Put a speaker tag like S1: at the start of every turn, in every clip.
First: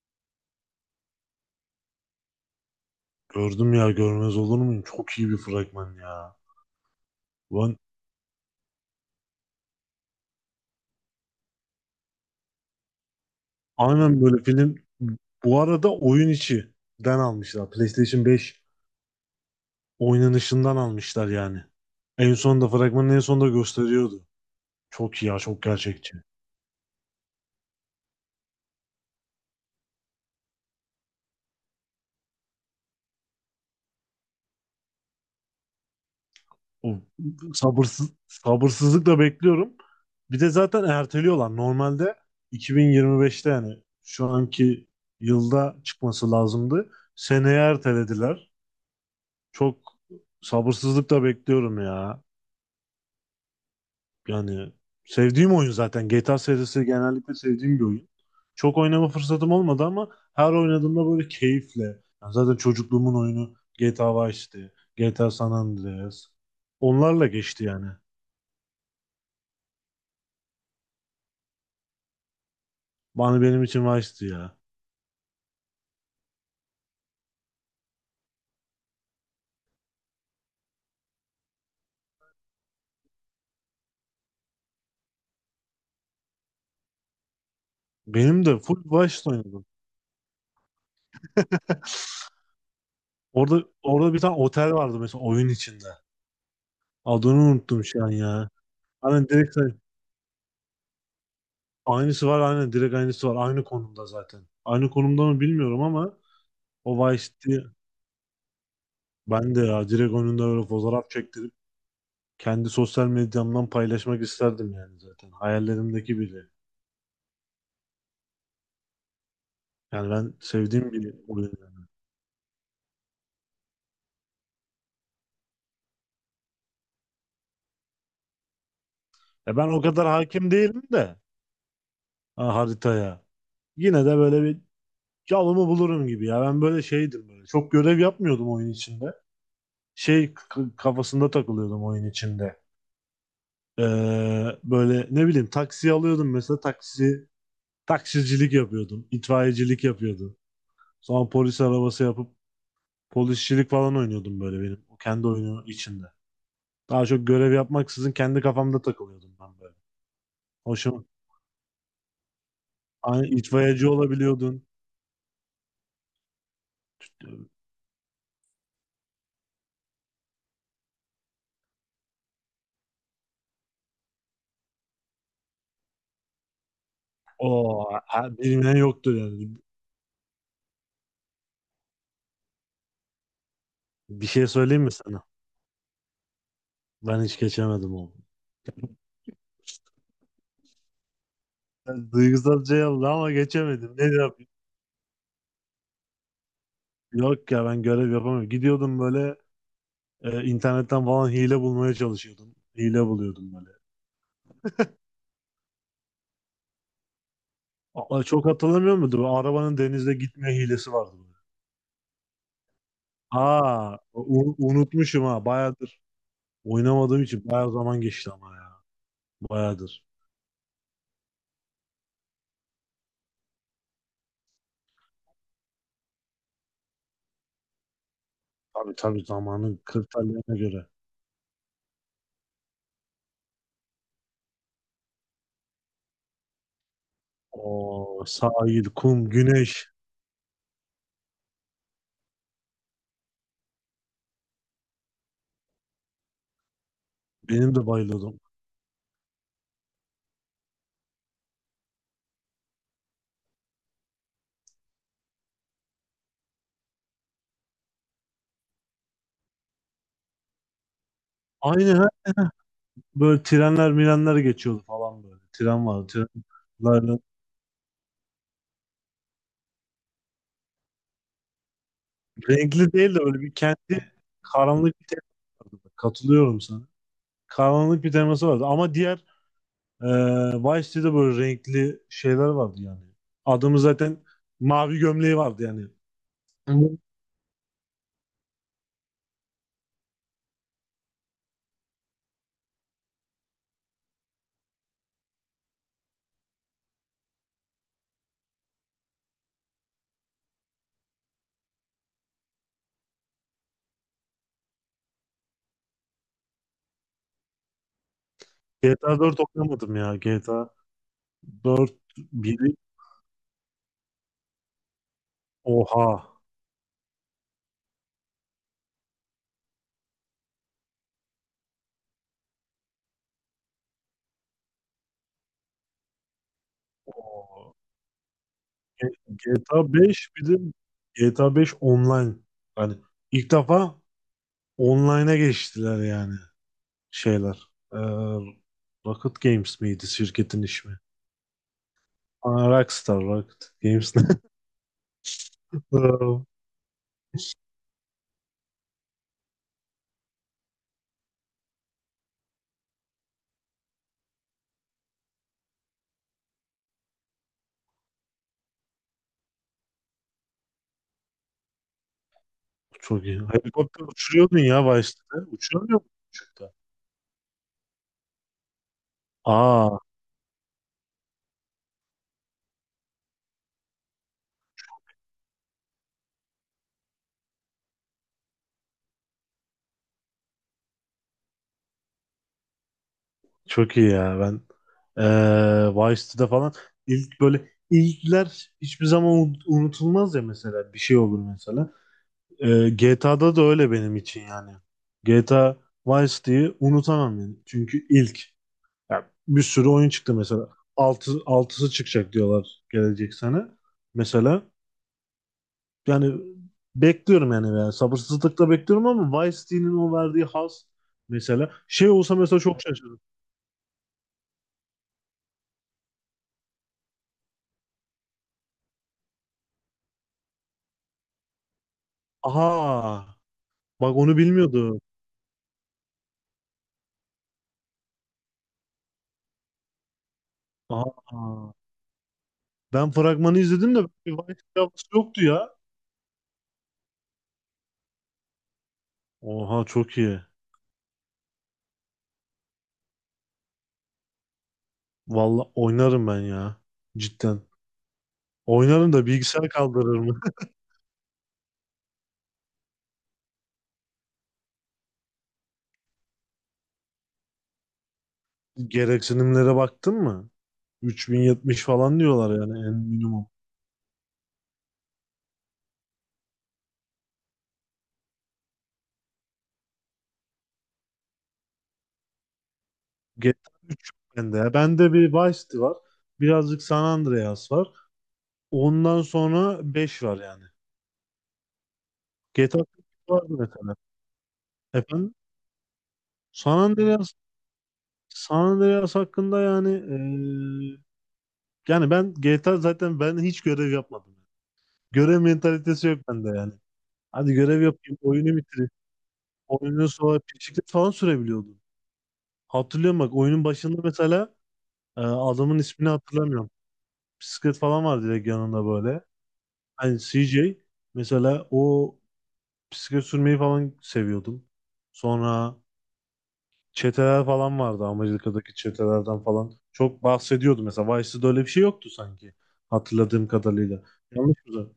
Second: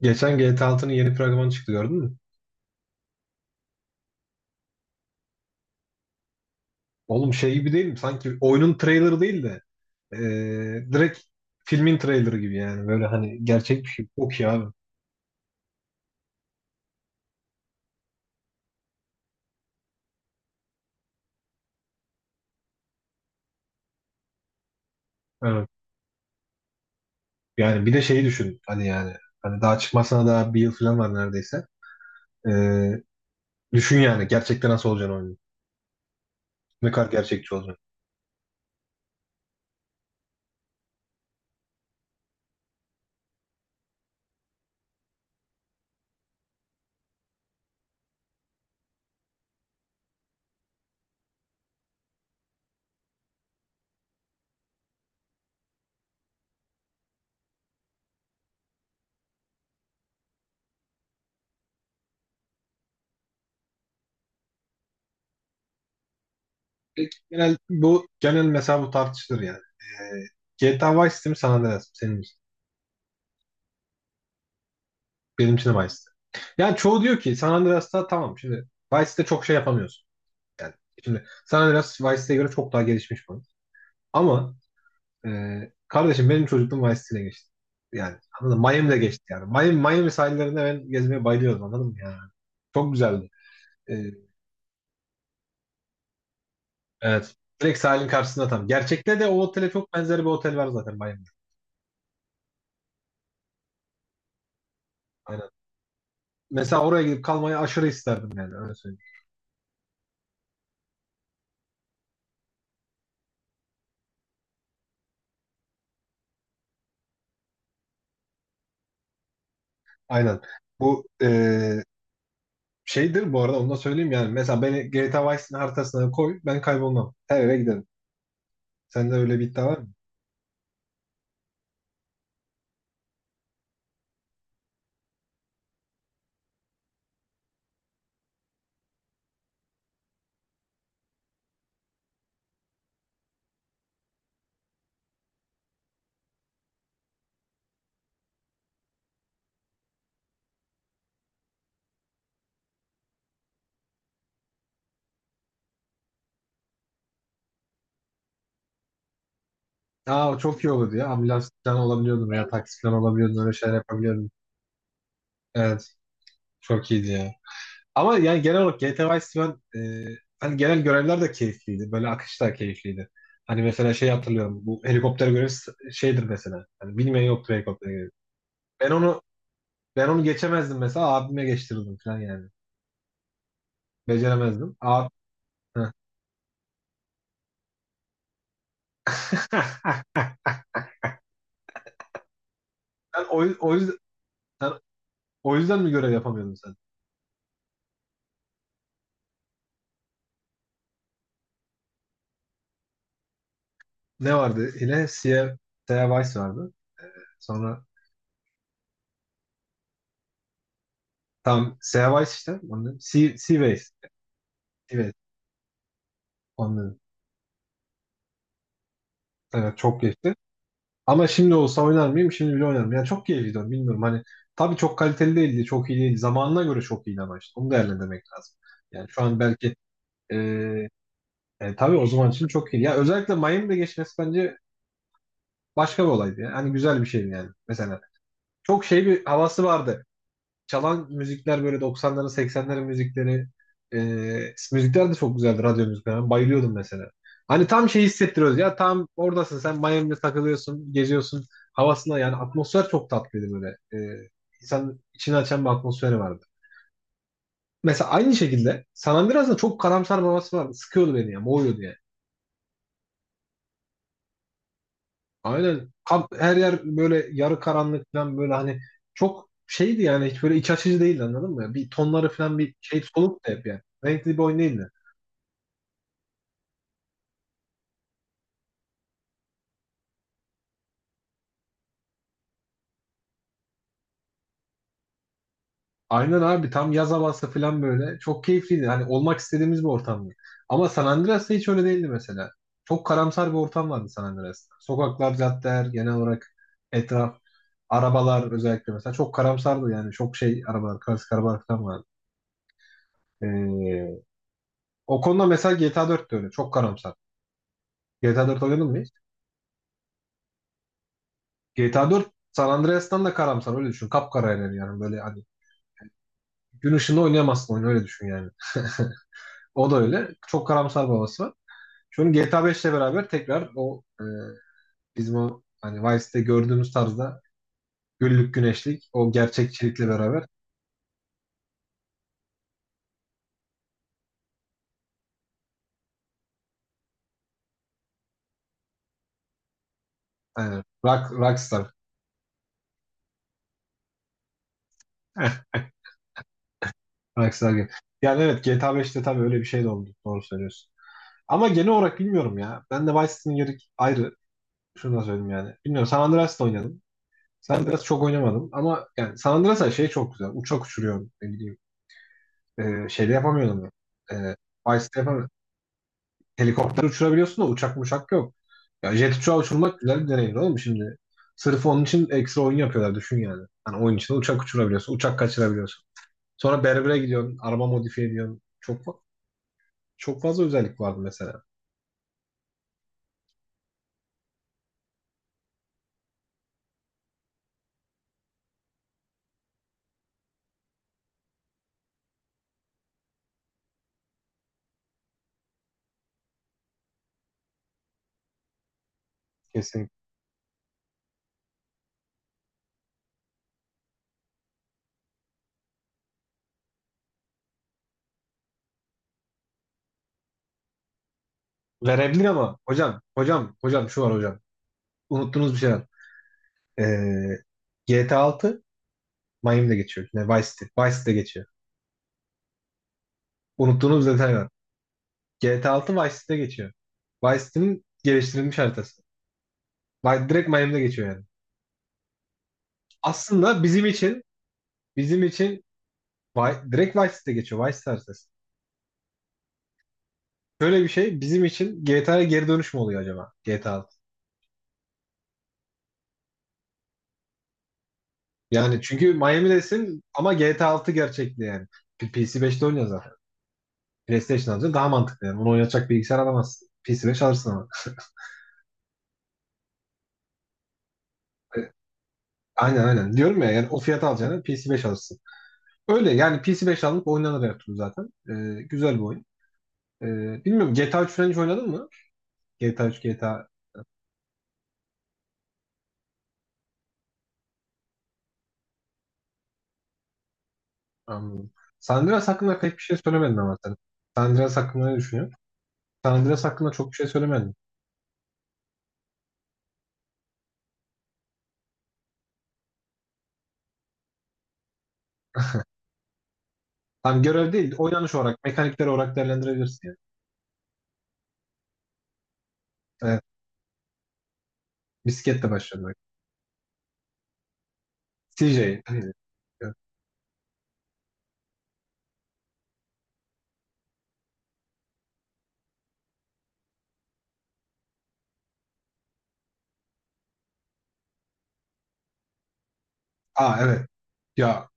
S1: Geçen GTA altının yeni fragmanı çıktı gördün mü?
S2: Gördüm ya, görmez olur muyum? Çok iyi bir fragman ya.
S1: Oğlum şey gibi
S2: Ulan,
S1: değil mi? Sanki oyunun trailerı değil de direkt filmin trailerı gibi yani. Böyle hani gerçek bir şey.
S2: aynen,
S1: Çok
S2: böyle
S1: iyi abi.
S2: film. Bu arada oyun içinden almışlar. PlayStation 5 oynanışından almışlar yani. En sonunda, fragmanın en sonunda gösteriyordu. Çok iyi ya, çok
S1: Evet.
S2: gerçekçi.
S1: Yani bir de şeyi düşün. Hani daha çıkmasına daha bir yıl falan var neredeyse. Eee, düşün yani gerçekten nasıl olacağını oyunun. Ne
S2: O,
S1: kadar gerçekçi olacak.
S2: sabırsızlıkla bekliyorum. Bir de zaten erteliyorlar. Normalde 2025'te, yani şu anki yılda çıkması lazımdı. Seneye ertelediler. Çok sabırsızlıkla bekliyorum ya. Yani sevdiğim oyun zaten. GTA serisi genellikle sevdiğim bir oyun. Çok oynama fırsatım olmadı ama her oynadığımda böyle keyifle. Yani zaten çocukluğumun oyunu GTA Vice'ti. GTA San Andreas. Onlarla geçti yani.
S1: Bu genel mesela bu tartışılır yani. GTA Vice City mi San Andreas mı? Senin için.
S2: Bana, benim için Vice'ti ya.
S1: Benim için de Vice City. Yani çoğu diyor ki San Andreas'ta tamam şimdi Vice'de çok şey yapamıyorsun. Yani şimdi sen Andreas Vice City'ye göre çok daha gelişmiş bu. Ama e, kardeşim benim çocukluğum Vice City'ne geçti. Yani
S2: Benim de
S1: anladın mı?
S2: full
S1: Miami'de geçti
S2: Vice'de
S1: yani.
S2: oynadım.
S1: Miami, Miami sahillerinde ben gezmeye bayılıyordum anladın mı yani. Çok güzeldi.
S2: Orada
S1: E,
S2: orada bir tane otel vardı mesela oyun içinde.
S1: evet.
S2: Adını
S1: Direkt
S2: unuttum şu
S1: sahilin
S2: an
S1: karşısında
S2: ya.
S1: tam. Gerçekte de
S2: Hani
S1: o
S2: direkt
S1: otele çok benzer bir otel var zaten Miami'de.
S2: aynısı var, aynen, direkt aynısı var. Aynı konumda zaten. Aynı konumda mı
S1: Aynen.
S2: bilmiyorum ama
S1: Mesela oraya
S2: o
S1: gidip
S2: Vice
S1: kalmayı aşırı isterdim yani öyle söyleyeyim.
S2: ben de ya direkt önünde böyle fotoğraf çektirip kendi sosyal medyamdan paylaşmak isterdim yani zaten. Hayallerimdeki biri. Yani ben
S1: Aynen.
S2: sevdiğim
S1: Bu
S2: bir oyun yani.
S1: şeydir bu arada onu da söyleyeyim yani. Mesela beni GTA Vice City'nin haritasına koy ben kaybolmam. Her yere giderim. Sende öyle bir
S2: E,
S1: iddia
S2: ben
S1: var
S2: o
S1: mı?
S2: kadar hakim değilim de ha, haritaya. Yine de böyle bir yolumu bulurum gibi ya. Ben böyle şeydim böyle. Çok görev yapmıyordum oyun içinde. Kafasında takılıyordum oyun içinde. Ee, Böyle ne bileyim, taksi alıyordum mesela, taksicilik yapıyordum. İtfaiyecilik yapıyordum. Sonra polis arabası yapıp polisçilik falan oynuyordum böyle benim. O kendi oyunu içinde. Daha çok görev yapmaksızın kendi kafamda takılıyordum ben böyle.
S1: Aa, çok iyi olurdu
S2: Hoşuma.
S1: ya. Ambulans falan olabiliyordun veya taksi falan
S2: Aynı,
S1: olabiliyordun. Öyle şeyler
S2: itfaiyeci
S1: yapabiliyordun.
S2: olabiliyordun.
S1: Evet. Çok iyiydi ya. Ama yani genel olarak GTA Vice City ben hani genel görevler de keyifliydi. Böyle akış da keyifliydi. Hani mesela şey hatırlıyorum. Bu helikopter görevi şeydir mesela. Hani bilmeyen yoktur
S2: O,
S1: helikopter görevi.
S2: bilmeyen
S1: Ben
S2: yoktur
S1: onu
S2: yani.
S1: ben onu geçemezdim mesela. Abime geçtirirdim falan yani.
S2: Bir şey
S1: Beceremezdim.
S2: söyleyeyim mi
S1: Abi,
S2: sana? Ben hiç geçemedim onu. Duygusal şey oldu
S1: sen
S2: ama
S1: o, yüz- o
S2: geçemedim.
S1: yüzden
S2: Ne yapayım?
S1: sen o yüzden mi görev yapamıyordun sen?
S2: Yok ya, ben görev yapamıyorum. Gidiyordum böyle, internetten falan hile bulmaya çalışıyordum. Hile buluyordum böyle.
S1: Ne vardı? Yine Sierra Vice vardı. Sonra
S2: Aa, çok hatırlamıyor muydun? Bu arabanın denizde gitme hilesi vardı böyle.
S1: tam Seaways işte. Onun, Seaways.
S2: Aa,
S1: Seaways.
S2: unutmuşum ha.
S1: Onun,
S2: Oynamadığım için bayağı zaman geçti ama ya.
S1: evet çok
S2: Bayağıdır.
S1: geçti. Ama şimdi olsa oynar mıyım? Şimdi bile oynarım. Yani çok keyifliydi. Bilmiyorum hani. Tabii çok kaliteli değildi. Çok iyi değildi. Zamanına göre çok iyi ama işte. Onu değerlendirmek lazım.
S2: Tabii
S1: Yani şu
S2: tabii,
S1: an belki
S2: zamanın kriterlerine göre.
S1: e, tabii o zaman için çok iyi. Ya özellikle Miami'de geçmesi bence başka bir olaydı. Yani. Hani güzel bir şeydi yani. Mesela
S2: O
S1: çok
S2: sahil,
S1: şey bir
S2: kum,
S1: havası
S2: güneş.
S1: vardı. Çalan müzikler böyle doksanların, seksenlerin müzikleri e, müzikler de çok güzeldi radyo müzikler. Ben bayılıyordum mesela. Hani
S2: Benim de
S1: tam şey
S2: bayılıyordum.
S1: hissettiriyoruz ya tam oradasın sen Miami'de takılıyorsun geziyorsun havasına yani atmosfer çok tatlıydı böyle. İnsan içini açan bir atmosferi vardı. Mesela aynı şekilde San Andreas'ın çok karamsar bir havası vardı. Sıkıyordu beni ya boğuyordu
S2: Aynı
S1: yani.
S2: ha, Böyle trenler mirenler geçiyordu falan böyle. Tren
S1: Aynen kamp,
S2: vardı.
S1: her yer
S2: Trenler
S1: böyle yarı karanlık falan böyle hani çok şeydi yani hiç böyle iç açıcı değildi anladın mı? Bir tonları falan bir
S2: Renkli
S1: şey
S2: değil de böyle
S1: soluktu
S2: bir
S1: hep yani.
S2: kendi,
S1: Renkli bir oyun değildi.
S2: karanlık bir tema. Katılıyorum sana. Karanlık bir teması vardı. Ama diğer, e, Vice City'de böyle renkli şeyler vardı yani. Adamı zaten mavi gömleği vardı yani.
S1: Aynen abi tam yaz havası falan böyle. Çok keyifliydi. Hani olmak istediğimiz bir ortamdı. Ama San Andreas'ta hiç öyle değildi mesela. Çok karamsar bir ortam vardı San Andreas'ta. Sokaklar, caddeler, genel olarak etraf, arabalar özellikle mesela çok karamsardı yani. Çok şey arabalar, klasik arabalar falan vardı. Ee, o konuda mesela GTA 4 de öyle. Çok karamsar. GTA 4 oynadın mı hiç?
S2: GTA 4 oynamadım ya. GTA dört
S1: GTA 4 San
S2: biri.
S1: Andreas'tan da karamsar öyle düşün. Kapkara yani böyle hani
S2: Oha.
S1: gün ışığında oynayamazsın oyunu öyle düşün yani. O da öyle. Çok karamsar babası. Şu an GTA 5 ile beraber tekrar o bizim o hani Vice'de gördüğümüz tarzda
S2: Oo.
S1: güllük güneşlik
S2: G-
S1: o
S2: GTA
S1: gerçekçilikle
S2: 5.
S1: beraber
S2: Bir de GTA 5 online. Hani ilk defa online'a geçtiler yani, şeyler. Ee, Rocket Games miydi şirketin
S1: aynen
S2: ismi?
S1: rockstar
S2: Aa, Rockstar Rocket Games. Aa,
S1: rockstar gibi. Yani evet GTA 5'te tabii öyle bir şey de oldu. Doğru söylüyorsun. Ama genel olarak bilmiyorum ya. Ben de Vice City'nin yeri ayrı. Şunu da söyleyeyim yani. Bilmiyorum San Andreas'ta oynadım. San Andreas çok oynamadım ama yani San Andreas'a şey çok güzel. Uçak uçuruyorum ne bileyim.
S2: çok
S1: Şeyde
S2: iyi.
S1: yapamıyordum.
S2: Helikopter
S1: E,
S2: uçuruyordun ya
S1: Vice'de
S2: başta.
S1: yapamıyordum.
S2: Uçuramıyor musun uçakta?
S1: Helikopter uçurabiliyorsun da uçak yok. Ya jet uçağı
S2: Aa,
S1: uçurmak güzel bir deneyim oğlum şimdi. Sırf onun için ekstra oyun yapıyorlar düşün yani. Hani oyun içinde uçak uçurabiliyorsun, uçak kaçırabiliyorsun. Sonra berbere gidiyorsun, araba modifiye ediyorsun. Çok fazla özellik vardı mesela.
S2: çok iyi ya. Ben Vice'de falan, böyle ilkler hiçbir zaman unutulmaz ya, mesela bir şey olur mesela. GTA'da da öyle benim için yani. GTA Vice City'yi unutamam yani. Çünkü ilk, yani bir sürü
S1: Kesin.
S2: oyun çıktı mesela. Altısı çıkacak diyorlar gelecek sene. Mesela yani bekliyorum yani, sabırsızlıkla bekliyorum ama Vice City'nin o verdiği haz, mesela şey olsa
S1: Verebilir
S2: mesela çok
S1: ama
S2: şaşırırım.
S1: hocam, hocam, hocam şu var hocam. Unuttuğunuz bir şey var. Ee, GTA 6 Miami'de geçiyor. Ne, Vice City. Vice City'de geçiyor.
S2: Aha. Bak,
S1: Unuttuğunuz bir
S2: onu
S1: detay var.
S2: bilmiyordu.
S1: GTA 6 Vice City'de geçiyor. Vice City'nin geliştirilmiş haritası. Direkt Miami'de geçiyor yani.
S2: Aa, ben fragmanı
S1: Aslında
S2: izledim de
S1: bizim
S2: bir
S1: için
S2: Vice havası
S1: bizim
S2: yoktu ya.
S1: için direkt Vice City'de geçiyor. Vice Star ses.
S2: Oha çok iyi.
S1: Şöyle bir şey bizim için GTA'ya geri dönüş mü oluyor acaba? GTA 6.
S2: Valla oynarım ben ya. Cidden.
S1: Yani
S2: Oynarım da,
S1: çünkü
S2: bilgisayar kaldırır
S1: Miami'desin
S2: mı?
S1: ama GTA altı gerçekli yani. PC5'te oynuyor zaten. PlayStation alacaksın daha mantıklı yani. Onu oynatacak bilgisayar alamazsın. PC5 alırsın ama.
S2: Gereksinimlere baktın mı?
S1: E,
S2: 3070 falan diyorlar yani, en
S1: Aynen aynen.
S2: minimum.
S1: Diyorum ya yani o fiyata alacağını PC5 alırsın. Öyle yani PC5 alınıp oynanır her türlü zaten. Güzel bir oyun. E, bilmiyorum GTA 3 falan hiç oynadın mı? GTA 3, GTA.
S2: GTA 3 yok bende ya. Bende bir Vice City var. Birazcık San Andreas var. Ondan sonra 5 var yani.
S1: Anladım. San Andreas hakkında
S2: GTA
S1: pek bir
S2: 3
S1: şey
S2: var
S1: söylemedin ama sen.
S2: mesela.
S1: San Andreas hakkında ne
S2: Efendim?
S1: düşünüyorsun? San Andreas
S2: San
S1: hakkında çok bir şey
S2: Andreas
S1: söylemedin.
S2: San Andreas hakkında yani, eee yani ben GTA zaten, ben hiç görev yapmadım. Görev mentalitesi yok bende yani.
S1: Tam
S2: Hadi
S1: görev
S2: görev
S1: değil,
S2: yapayım,
S1: oynanış
S2: oyunu
S1: olarak,
S2: bitireyim.
S1: mekanikler olarak
S2: Oyunun
S1: değerlendirebilirsin yani.
S2: sonra bisiklet falan sürebiliyordum. Hatırlıyorum, bak,
S1: Evet,
S2: oyunun başında mesela,
S1: bisikletle
S2: adamın ismini
S1: başladı.
S2: hatırlamıyorum. Bisiklet falan var direkt yanında
S1: CJ
S2: böyle.
S1: neydi?
S2: Hani CJ, mesela o bisiklet sürmeyi falan seviyordum. Sonra çeteler falan vardı, Amerika'daki çetelerden falan çok bahsediyordu mesela. Vice'de öyle bir şey yoktu sanki, hatırladığım
S1: Aa evet.
S2: kadarıyla. Yanlış
S1: Ya
S2: mı?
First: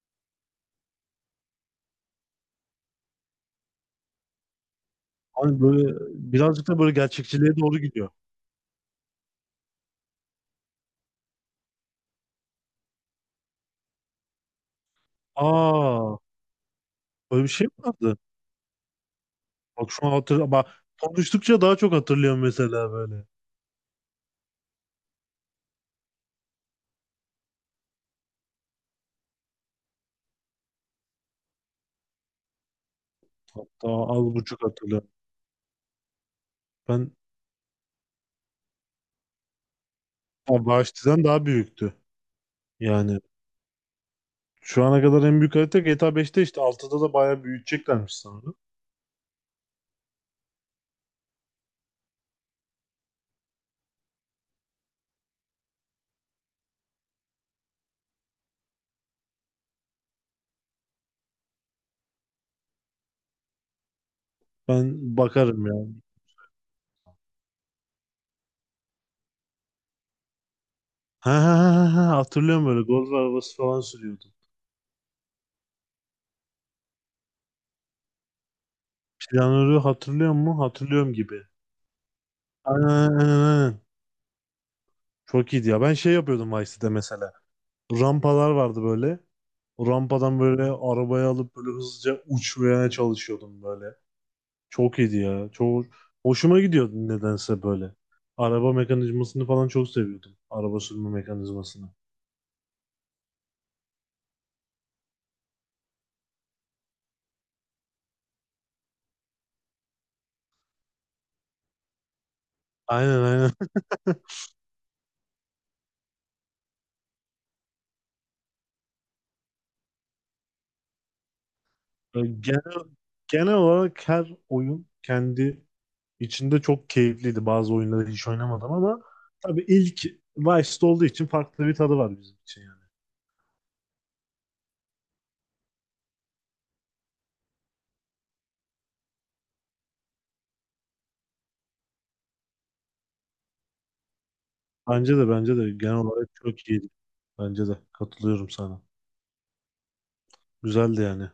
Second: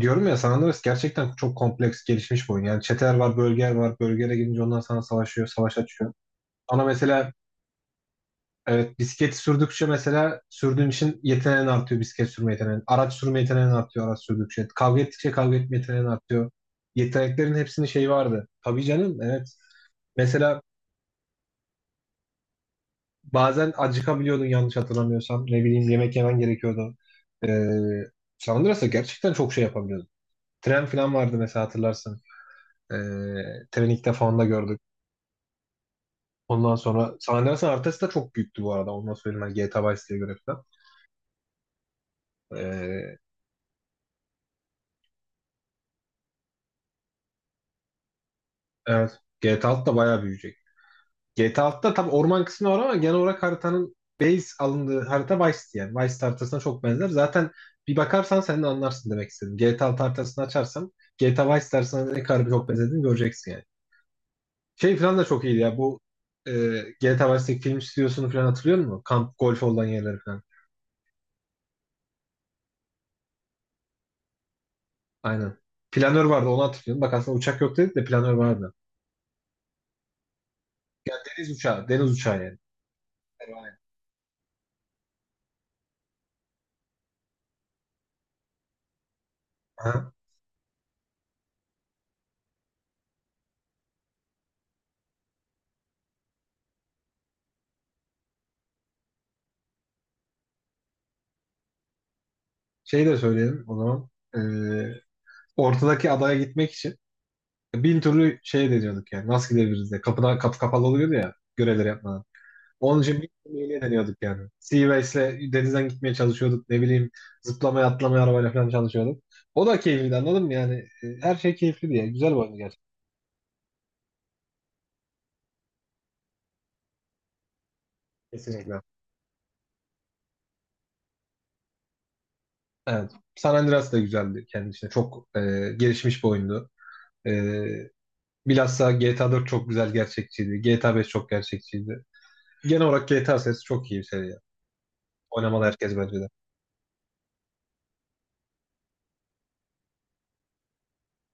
S1: diyorum ya San Andreas gerçekten çok kompleks gelişmiş bir oyun. Yani çeteler var, bölgeler var. Bölgelere gidince onlar sana savaşıyor,
S2: Hani
S1: savaş
S2: böyle
S1: açıyor.
S2: birazcık da
S1: Ama
S2: böyle
S1: mesela
S2: gerçekçiliğe doğru gidiyor.
S1: evet, bisiklet sürdükçe mesela sürdüğün için yeteneğin artıyor bisiklet sürme yeteneğin. Araç sürme yeteneğin artıyor araç sürdükçe. Kavga ettikçe kavga etme yeteneğin
S2: Aa,
S1: artıyor.
S2: böyle bir
S1: Yeteneklerin
S2: şey mi
S1: hepsinin şeyi
S2: vardı?
S1: vardı. Tabii canım evet.
S2: Bak şu an
S1: Mesela
S2: bak konuştukça daha çok hatırlıyorum mesela böyle.
S1: bazen acıkabiliyordun yanlış hatırlamıyorsam. Ne bileyim yemek yemen gerekiyordu. Ee, Sandras'a gerçekten çok şey yapabiliyordun. Tren falan vardı mesela hatırlarsın. Ee,
S2: Hatta
S1: treni ilk
S2: az
S1: defa onda
S2: buçuk
S1: gördük.
S2: hatırlıyorum.
S1: Ondan
S2: Ben
S1: sonra San Andreas'ın haritası da çok büyüktü bu arada. Ondan söyleyeyim ben GTA Vice City'ye göre falan.
S2: Ya Vahşti'den daha büyüktü.
S1: Ee,
S2: Yani şu ana kadar en büyük harita GTA 5'te, işte 6'da da bayağı büyüteceklermiş sanırım.
S1: evet. GTA 6 da bayağı büyüyecek. GTA 6'da tabii orman kısmı var ama genel olarak haritanın base alındığı harita Vice'ti yani. Vice haritasına çok benzer. Zaten bir bakarsan sen de anlarsın demek istedim. GTA 6 haritasını açarsam GTA Vice haritasına ne kadar çok benzediğini göreceksin yani. Şey
S2: Ben
S1: falan da çok iyiydi
S2: bakarım
S1: ya
S2: yani.
S1: bu e, GTA Vice'deki film stüdyosunu falan hatırlıyor musun? Kamp golf olan yerleri falan.
S2: Ha, hatırlıyorum, böyle golf arabası falan sürüyordu.
S1: Aynen. Planör vardı onu hatırlıyorum. Bak aslında uçak yok dedik de planör vardı.
S2: Planörü hatırlıyor mu? Hatırlıyorum
S1: Yani
S2: gibi.
S1: deniz uçağı, deniz uçağı yani.
S2: Aynen aynen
S1: Evet, aynen.
S2: aynen. Çok iyiydi ya. Ben şey yapıyordum Vice'de mesela, rampalar vardı böyle. O
S1: Aha.
S2: rampadan böyle arabayı alıp böyle hızlıca uçmaya çalışıyordum böyle. Çok iyiydi ya. Çok hoşuma gidiyordu nedense böyle. Araba mekanizmasını falan çok seviyordum. Araba sürme mekanizmasını.
S1: Şey de söyleyelim o zaman. E, ortadaki adaya gitmek için bin türlü şey deniyorduk yani. Nasıl gidebiliriz diye. Kapıdan kapı kapalı oluyordu ya. Görevleri yapmadan. Onun için
S2: Aynen
S1: bin
S2: aynen.
S1: türlü hile deniyorduk yani. Seaways'le denizden gitmeye çalışıyorduk. Ne bileyim zıplamaya atlamaya arabayla falan çalışıyorduk. O da keyifliydi anladın mı yani? Her şey keyifli diye. Güzel bir oyundu
S2: Genel,
S1: gerçekten.
S2: genel olarak her oyun kendi içinde çok keyifliydi. Bazı oyunları hiç oynamadım
S1: Kesinlikle.
S2: ama tabii ilk Vice'de olduğu için farklı bir tadı var bizim için yani.
S1: Evet. San Andreas da güzeldi kendi içinde. Çok gelişmiş bir oyundu. E, bilhassa GTA 4 çok güzel gerçekçiydi. GTA 5 çok gerçekçiydi. Genel olarak GTA serisi çok iyi bir seri ya.
S2: Bence de bence
S1: Oynamalı
S2: de genel
S1: herkes bence de.
S2: olarak çok iyiydi. Bence de, katılıyorum sana. Güzeldi yani.